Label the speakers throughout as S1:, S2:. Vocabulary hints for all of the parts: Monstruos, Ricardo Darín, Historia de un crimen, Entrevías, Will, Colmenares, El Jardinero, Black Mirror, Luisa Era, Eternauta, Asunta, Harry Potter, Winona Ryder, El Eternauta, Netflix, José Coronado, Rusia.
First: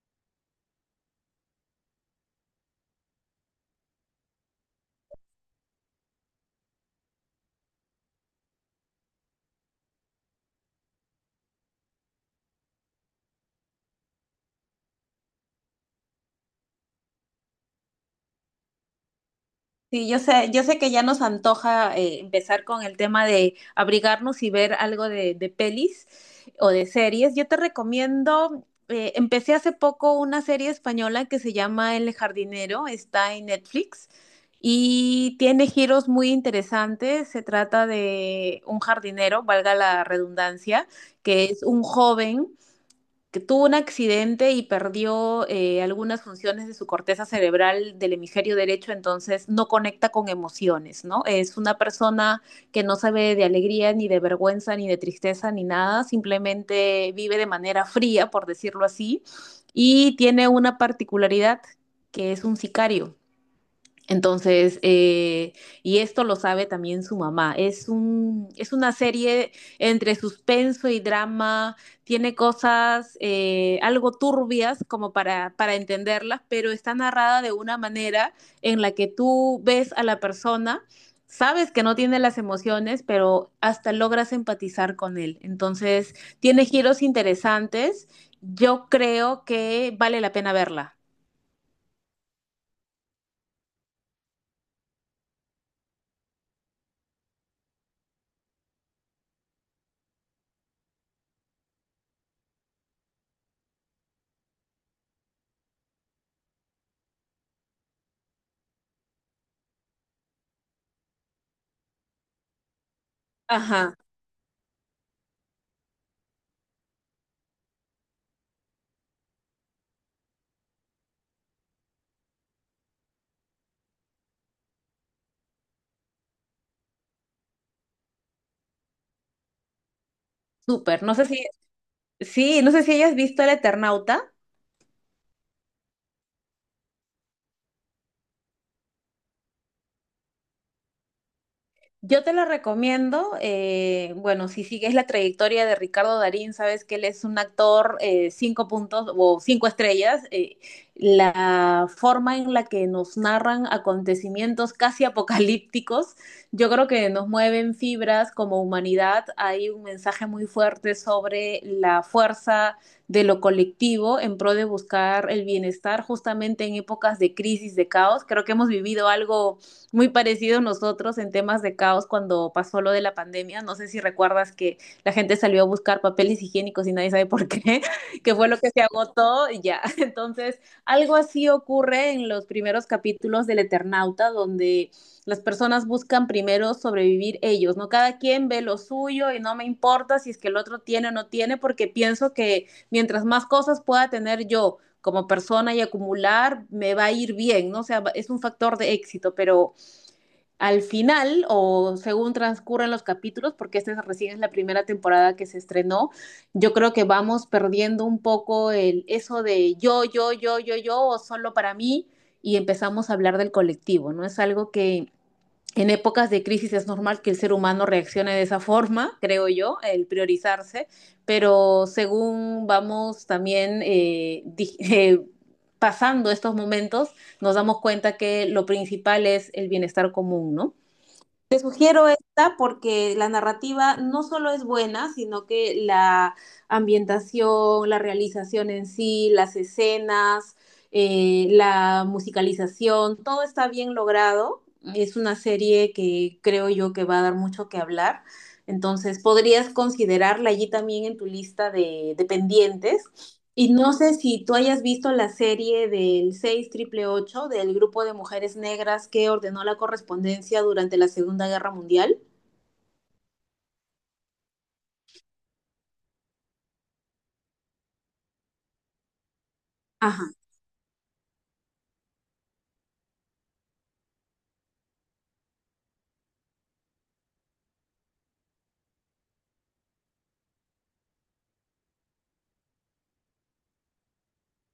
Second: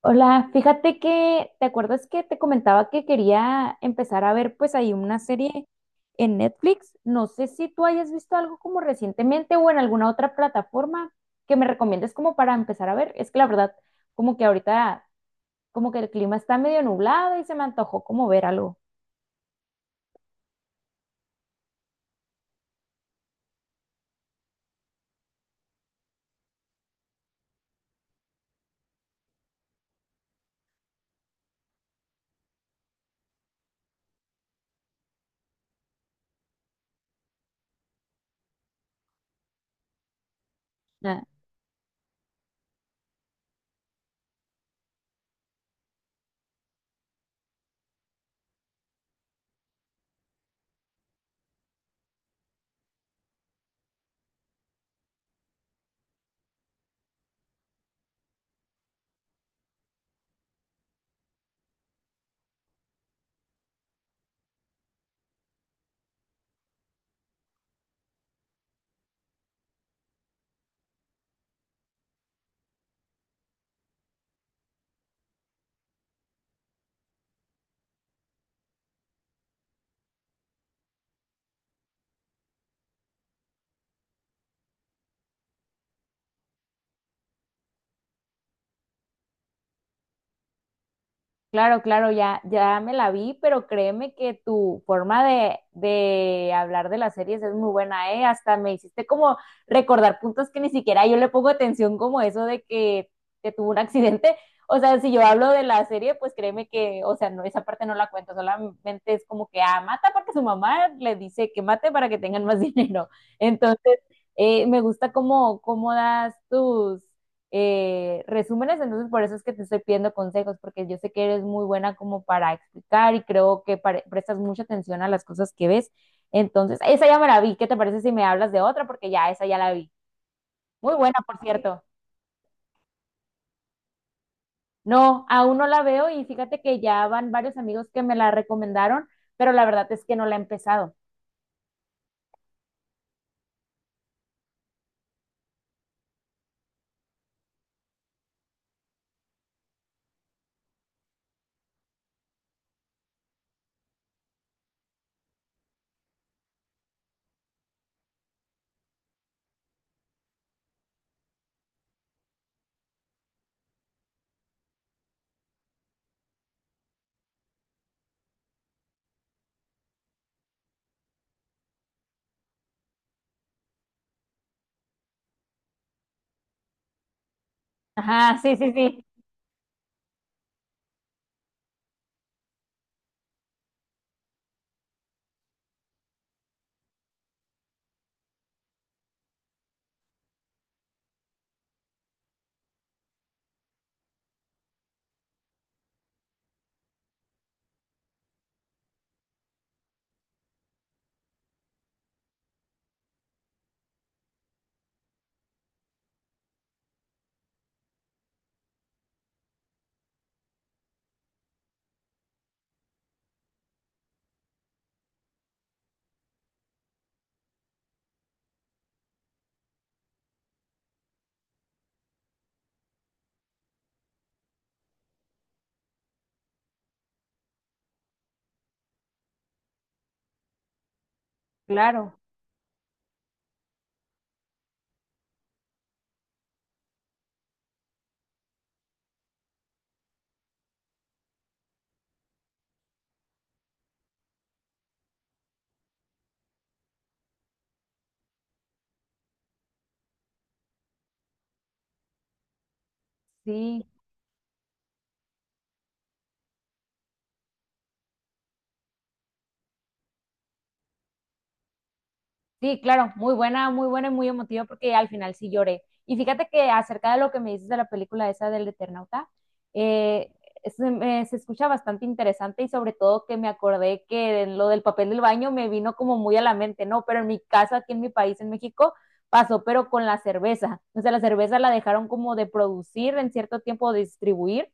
S1: Hola, fíjate que, ¿te acuerdas que te comentaba que quería empezar a ver pues ahí una serie en Netflix? No sé si tú hayas visto algo como recientemente o en alguna otra plataforma que me recomiendes como para empezar a ver. Es que la verdad, como que ahorita, como que el clima está medio nublado y se me antojó como ver algo.
S2: Sí, yo sé que ya nos antoja empezar con el tema de abrigarnos y ver algo de pelis o de series. Yo te recomiendo, empecé hace poco una serie española que se llama El Jardinero, está en Netflix y tiene giros muy interesantes. Se trata de un jardinero, valga la redundancia,
S1: Ah.
S2: que es un joven que tuvo un accidente y perdió algunas funciones de su corteza cerebral del hemisferio derecho, entonces no conecta con emociones, ¿no? Es una persona que no sabe de alegría, ni de vergüenza, ni de tristeza, ni nada, simplemente vive de manera fría, por decirlo así, y tiene una particularidad que es un sicario. Entonces, y esto lo sabe también su mamá. Es una serie entre suspenso y drama. Tiene cosas algo turbias como para entenderlas, pero está narrada de una manera en la que tú ves a la persona, sabes que no tiene las emociones, pero hasta logras empatizar con él. Entonces, tiene giros interesantes. Yo creo que vale la pena verla.
S1: Claro, claro, ya me la vi, pero créeme que tu forma de hablar de las series es muy buena, ¿eh? Hasta me hiciste como recordar puntos que ni siquiera yo le pongo atención, como eso de que tuvo un accidente. O sea, si yo hablo de la serie, pues créeme que, o sea, no, esa parte no la cuento, solamente es como que, ah, mata porque su mamá le dice que mate para que tengan más dinero.
S2: Ajá.
S1: Entonces, me gusta cómo, cómo das tus resúmenes, entonces por eso es que te estoy pidiendo consejos, porque yo sé que eres muy buena como para explicar y creo que pare- prestas mucha atención a las cosas que ves. Entonces, esa ya me la vi. ¿Qué te parece si me hablas de otra? Porque ya esa ya la vi. Muy
S2: Súper.
S1: buena,
S2: No sé
S1: por
S2: si
S1: cierto.
S2: Sí, no sé si hayas visto El Eternauta.
S1: No, aún no la veo y fíjate que ya van varios amigos que me la recomendaron, pero la verdad es que no la he empezado.
S2: Yo te la recomiendo. Bueno, si sigues la trayectoria de Ricardo Darín, sabes que él es un actor cinco puntos o cinco estrellas. La forma en la que nos narran acontecimientos casi apocalípticos, yo creo que nos mueven fibras como humanidad. Hay un mensaje muy fuerte sobre la fuerza de lo colectivo en pro de buscar el bienestar justamente en épocas de crisis, de caos. Creo que hemos vivido algo muy parecido a nosotros en temas de caos cuando pasó lo de la pandemia. No sé si recuerdas que la gente salió a buscar papeles higiénicos y nadie sabe por qué, que
S1: Ajá,
S2: fue
S1: sí,
S2: lo que
S1: sí,
S2: se
S1: sí,
S2: agotó y ya. Entonces, algo así ocurre en los primeros capítulos del Eternauta, donde las personas buscan primero sobrevivir ellos, ¿no? Cada quien ve lo suyo y no me importa si es que el otro tiene o no tiene, porque pienso que mientras más cosas pueda tener yo como persona y acumular, me va a ir bien, ¿no? O sea, es un factor de éxito, pero al final, o según transcurren los capítulos, porque recién es la primera temporada que se estrenó, yo creo que vamos perdiendo un poco el eso de yo, yo, yo, yo, yo, o solo para mí, y empezamos a hablar del colectivo, ¿no? Es algo que en épocas de crisis es normal que el ser humano reaccione de esa forma, creo yo, el priorizarse, pero según vamos también pasando estos momentos, nos damos cuenta que lo principal es el bienestar común, ¿no? Te sugiero
S1: claro,
S2: esta porque la narrativa no solo es buena, sino que la ambientación, la realización en sí, las escenas, la musicalización, todo está bien logrado. Es una serie que creo yo que va a dar mucho que hablar. Entonces, podrías considerarla allí también en tu lista de pendientes y
S1: sí.
S2: no sé si tú hayas visto la serie del 6888 del grupo de mujeres negras que ordenó la correspondencia durante la Segunda Guerra Mundial.
S1: Sí, claro, muy buena y muy emotiva porque al final sí lloré. Y fíjate que acerca de lo que me dices de la película esa del Eternauta,
S2: Ajá.
S1: eh, se, me- se escucha bastante interesante y sobre todo que me acordé que en lo del papel del baño me vino como muy a la mente, ¿no? Pero en mi casa, aquí en mi país, en México, pasó, pero con la cerveza. O sea, la cerveza la dejaron como de producir en cierto tiempo, de distribuir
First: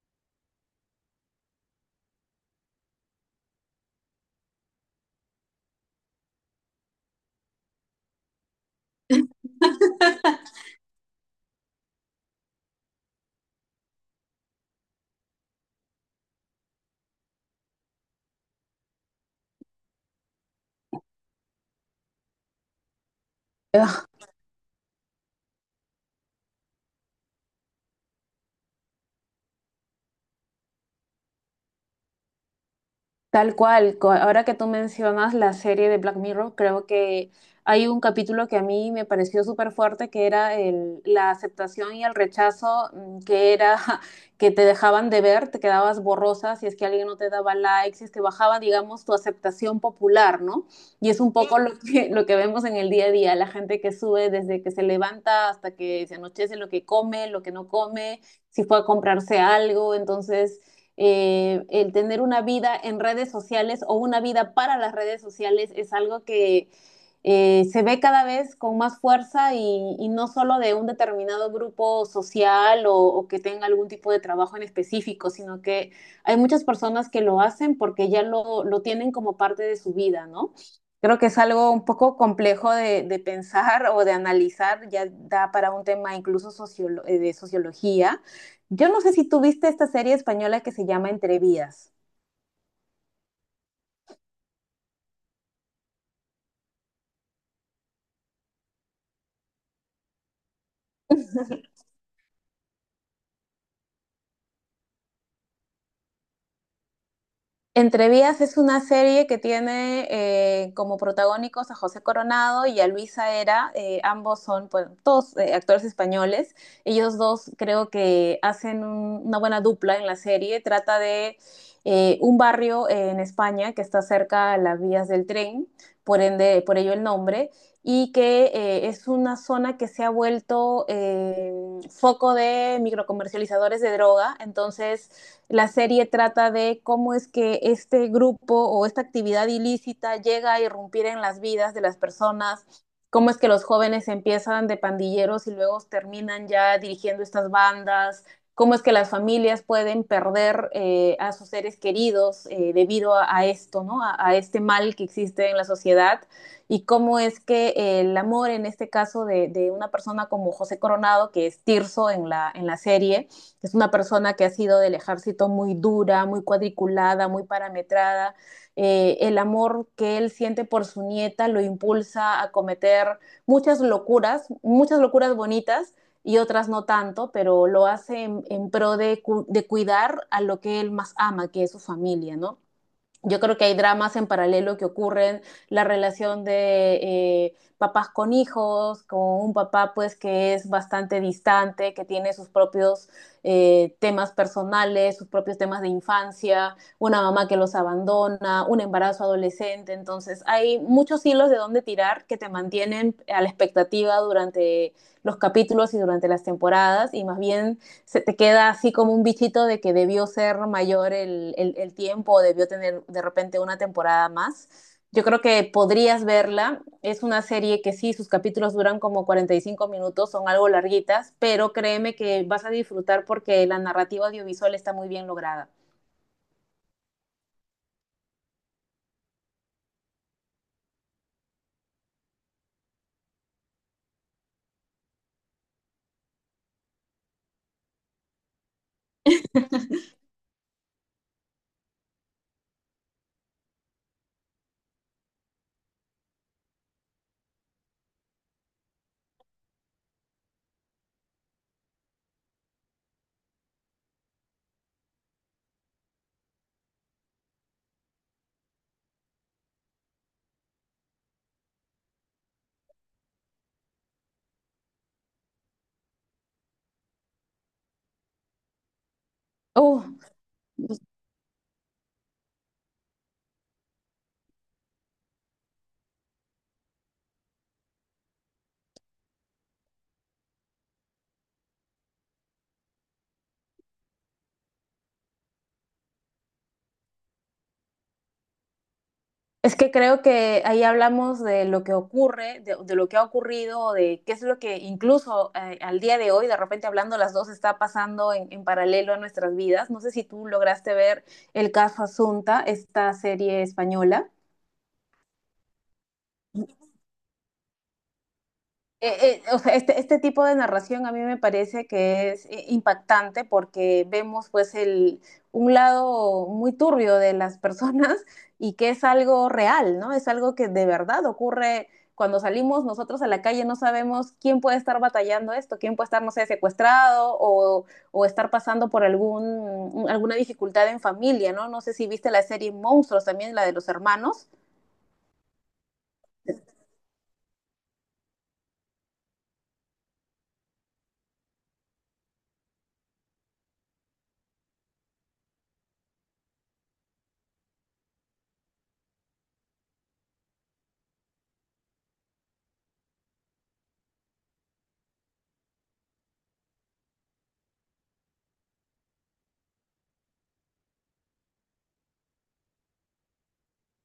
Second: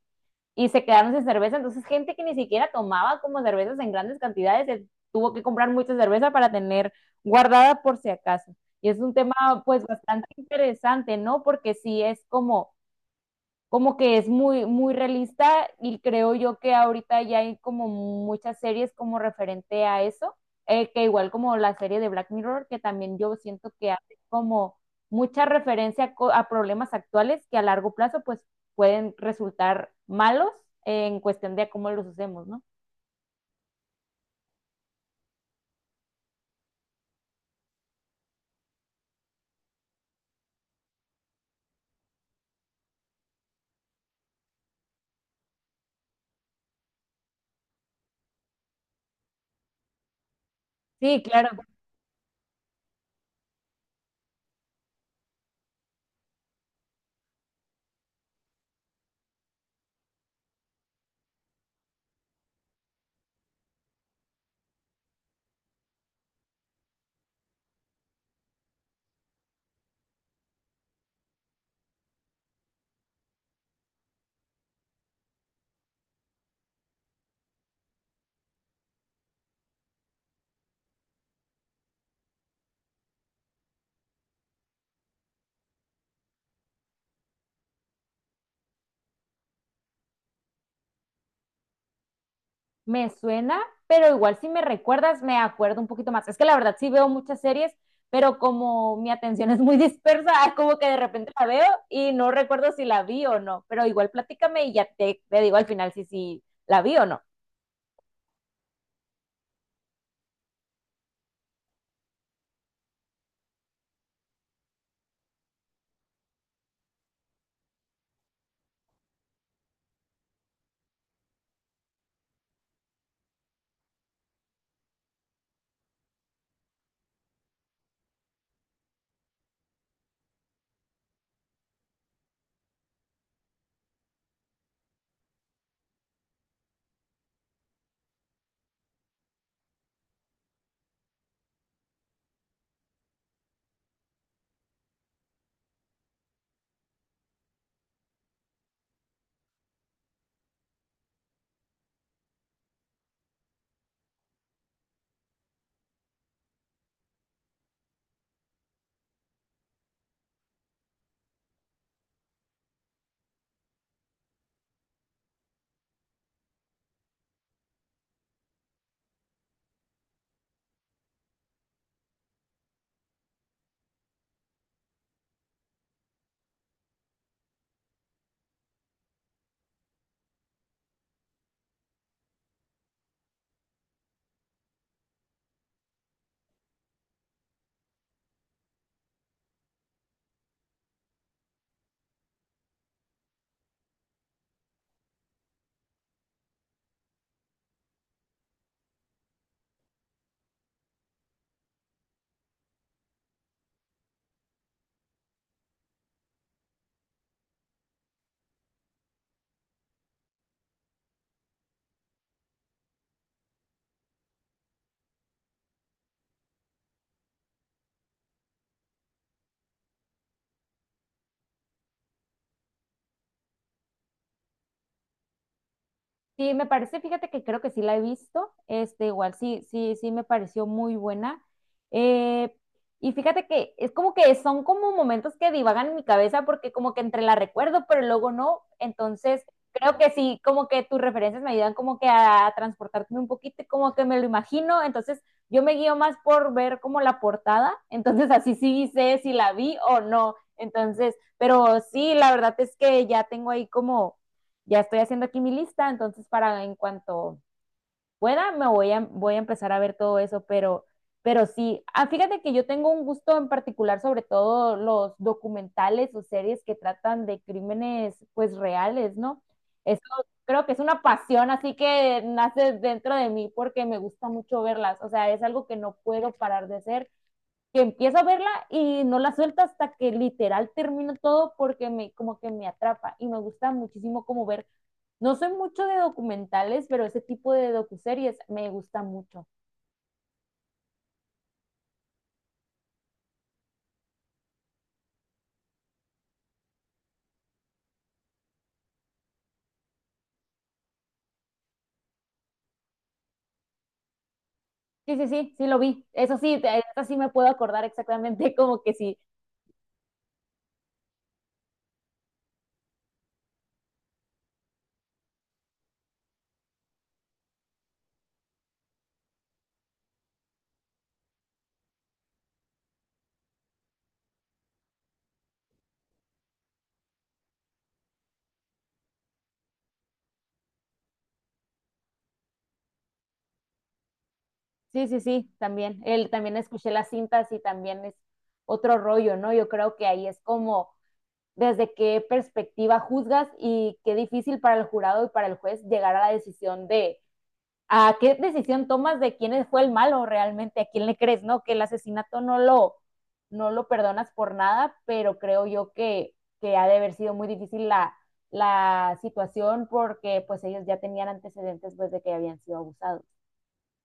S1: y se quedaron sin cerveza. Entonces, gente que ni siquiera tomaba como cervezas en grandes cantidades, se tuvo que comprar mucha cerveza para tener guardada por si acaso. Y es un tema pues bastante interesante, ¿no? Porque sí es como que es muy, muy realista y creo yo que ahorita ya hay como muchas series como referente a eso, que igual como la serie de Black Mirror, que también yo siento que hace como mucha referencia a, co- a problemas actuales que a largo plazo pues pueden resultar malos en cuestión de a cómo los usemos, ¿no?
S2: Tal cual, ahora que tú mencionas la serie de Black Mirror, creo que hay un capítulo que a mí me pareció súper fuerte, que era la aceptación y el rechazo, que era que te dejaban de ver, te quedabas borrosa si es que alguien no te daba likes, si es que bajaba, digamos, tu aceptación popular, ¿no? Y es
S1: Sí,
S2: un
S1: claro.
S2: poco lo que vemos en el día a día, la gente que sube desde que se levanta hasta que se anochece, lo que come, lo que no come, si fue a comprarse algo, entonces el tener una vida en redes sociales o una vida para las redes sociales es algo que se ve cada vez con más fuerza y no solo de un determinado grupo social o que tenga algún tipo de trabajo en específico, sino que hay muchas personas que lo hacen porque ya lo tienen como parte de su vida, ¿no? Creo que es algo un poco complejo de pensar o de analizar, ya da para un tema incluso sociolo de sociología, yo no sé si tú viste esta serie española que se llama Entrevías.
S1: Me suena, pero igual si me recuerdas, me acuerdo un poquito más. Es que la verdad sí veo muchas series, pero como mi atención es muy dispersa, como que de repente la veo y no recuerdo si la vi o no. Pero igual platícame y ya te digo al final si, si la vi o no.
S2: Entre Vías es una serie que tiene como protagónicos a José Coronado y a Luisa Era. Ambos son, pues, todos actores españoles. Ellos dos creo que hacen una buena dupla en la serie. Trata de un barrio en España que está cerca a las vías del tren, por ende, por ello el nombre, y que es una zona que se ha vuelto foco de microcomercializadores de droga. Entonces, la serie trata de cómo es que este grupo o esta actividad ilícita llega a irrumpir en las vidas de las personas, cómo es que los jóvenes empiezan de pandilleros y luego terminan ya dirigiendo estas bandas, cómo es que las familias pueden perder a sus seres queridos debido a esto, ¿no? A este mal que existe en la sociedad y cómo es que el amor, en este caso de una persona como José Coronado, que es Tirso en en la serie, es una persona que ha sido del ejército muy dura, muy cuadriculada, muy parametrada. El amor que él siente por su nieta lo impulsa a cometer muchas locuras bonitas y otras no tanto, pero lo hace en pro de cuidar a lo que él más ama, que es su familia, ¿no? Yo creo que hay dramas en paralelo que ocurren, la relación de papás con hijos, con un papá pues que es bastante distante, que tiene sus propios temas personales, sus propios temas de infancia, una mamá que los abandona, un embarazo adolescente. Entonces hay muchos hilos de dónde tirar que te mantienen a la expectativa durante los capítulos y durante las temporadas y más bien se te queda así como un bichito de que debió ser mayor el tiempo o debió tener de repente una temporada más. Yo creo que podrías verla. Es una serie que sí, sus capítulos duran como 45 minutos, son algo larguitas, pero créeme que vas a disfrutar porque la narrativa audiovisual está muy bien lograda.
S1: Sí, me parece, fíjate que creo que sí la he visto, este, igual sí, sí, sí me pareció muy buena. Eh, y fíjate que es como que son como momentos que divagan en mi cabeza porque como que entre la recuerdo, pero luego no. Entonces, creo que sí, como que tus referencias me ayudan como que a transportarme un poquito y como que me lo imagino. Entonces, yo me guío más por ver como la portada, entonces así sí sé si la vi o no. Entonces, pero sí, la verdad es que ya tengo ahí como ya estoy haciendo aquí mi lista, entonces para en cuanto pueda me voy voy a empezar a ver todo eso, pero sí, ah, fíjate que yo tengo un gusto en particular sobre todo los documentales o series que tratan de crímenes pues reales, ¿no? Eso
S2: Uh,
S1: creo que es una pasión, así que nace dentro de mí porque me gusta mucho verlas, o sea, es algo que no puedo parar de hacer que empiezo a verla y no la suelta hasta que literal termino todo porque me como que me atrapa y me gusta muchísimo como ver, no soy mucho de documentales, pero ese tipo de docuseries me gusta mucho.
S2: Es que creo que ahí hablamos de lo que ocurre, de lo que ha ocurrido, de qué es lo que incluso al día de hoy, de repente hablando las dos, está pasando en paralelo a nuestras vidas. No sé si tú lograste ver el caso Asunta, esta serie española.
S1: Sí, sí, sí, sí lo vi. Eso sí, te- esta sí me puedo acordar exactamente como que sí.
S2: O sea, este tipo de narración a mí me parece que es impactante porque vemos pues un lado muy turbio de las personas y que es algo real, ¿no? Es algo que de verdad ocurre cuando salimos nosotros a la calle, no sabemos quién puede estar batallando esto, quién puede estar, no sé, secuestrado o estar pasando por alguna dificultad en familia, ¿no? No sé si viste la serie Monstruos también, la de los hermanos.
S1: Sí, sí, sí, también. Él también escuché las cintas y también es otro rollo, ¿no? Yo creo que ahí es como desde qué perspectiva juzgas y qué difícil para el jurado y para el juez llegar a la decisión de a qué decisión tomas de quién fue el malo realmente, a quién le crees, ¿no? Que el asesinato no lo perdonas por nada, pero creo yo que ha de haber sido muy difícil la situación porque pues ellos ya tenían antecedentes pues de que habían sido abusados.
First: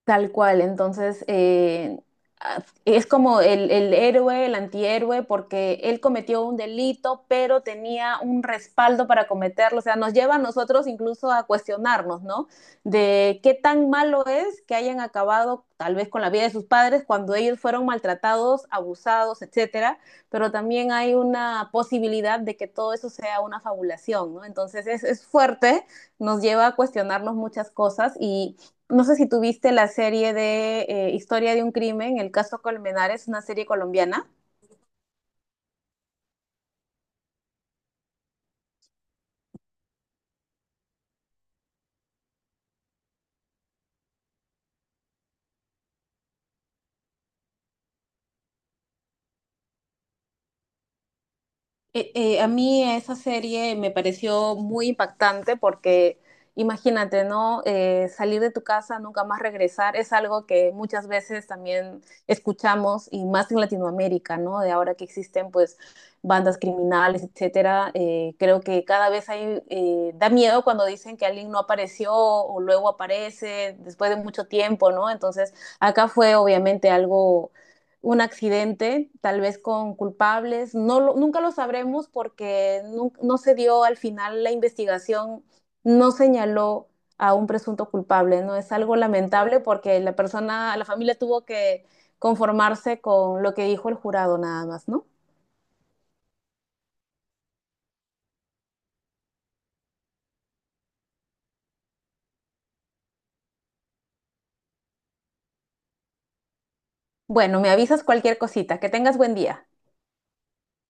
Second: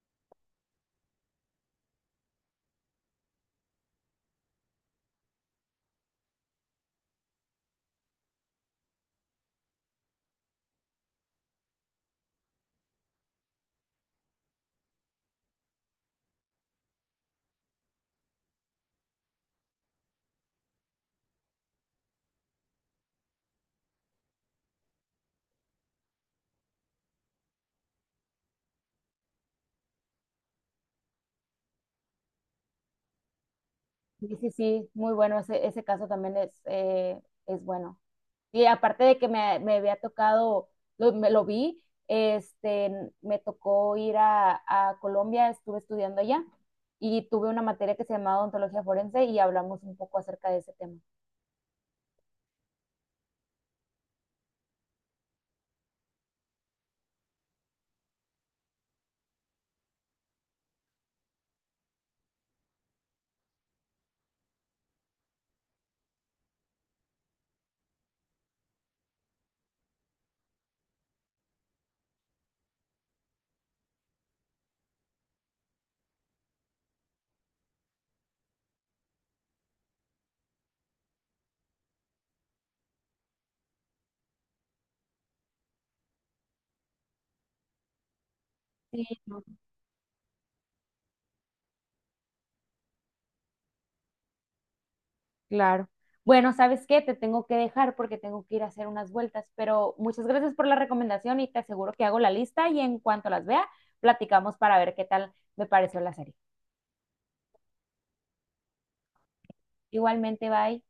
S2: Tal cual, entonces ah, es como el héroe, el antihéroe, porque él cometió un delito, pero tenía un respaldo para cometerlo. O sea, nos lleva a nosotros incluso a cuestionarnos, ¿no? De qué tan malo es que hayan acabado tal vez con la vida de sus padres cuando ellos fueron maltratados, abusados, etcétera. Pero también hay una posibilidad de que todo eso sea una fabulación, ¿no? Entonces es fuerte, nos lleva a cuestionarnos muchas cosas y no sé si tuviste la serie de Historia de un crimen, el caso Colmenares, una serie colombiana.
S1: Sí, sí, sí, muy bueno, ese caso también es bueno. Y aparte de que me había tocado, lo, me lo vi, este, me tocó ir a Colombia, estuve estudiando allá y tuve una materia que se llamaba odontología forense y hablamos un poco acerca de ese tema.
S2: A mí esa serie me pareció muy impactante porque imagínate, ¿no? Salir de tu casa, nunca más regresar, es algo que muchas veces también escuchamos y más en Latinoamérica, ¿no? De ahora que existen pues bandas criminales, etcétera, creo que cada vez hay, da miedo cuando dicen que alguien no apareció o luego aparece después de mucho tiempo, ¿no? Entonces acá fue obviamente algo un accidente, tal vez con culpables. Nunca lo sabremos porque no se dio al final la investigación, no señaló a un presunto culpable, ¿no? Es algo
S1: Sí, no,
S2: lamentable porque la persona, la familia tuvo que conformarse con lo que dijo el jurado nada más, ¿no?
S1: claro. Bueno, ¿sabes qué? Te tengo que dejar porque tengo que ir a hacer unas vueltas, pero muchas gracias por la recomendación y te aseguro que hago la lista y en cuanto las vea, platicamos para ver qué tal me pareció la serie.
S2: Bueno, me avisas cualquier cosita. Que tengas buen día.
S1: Igualmente, bye.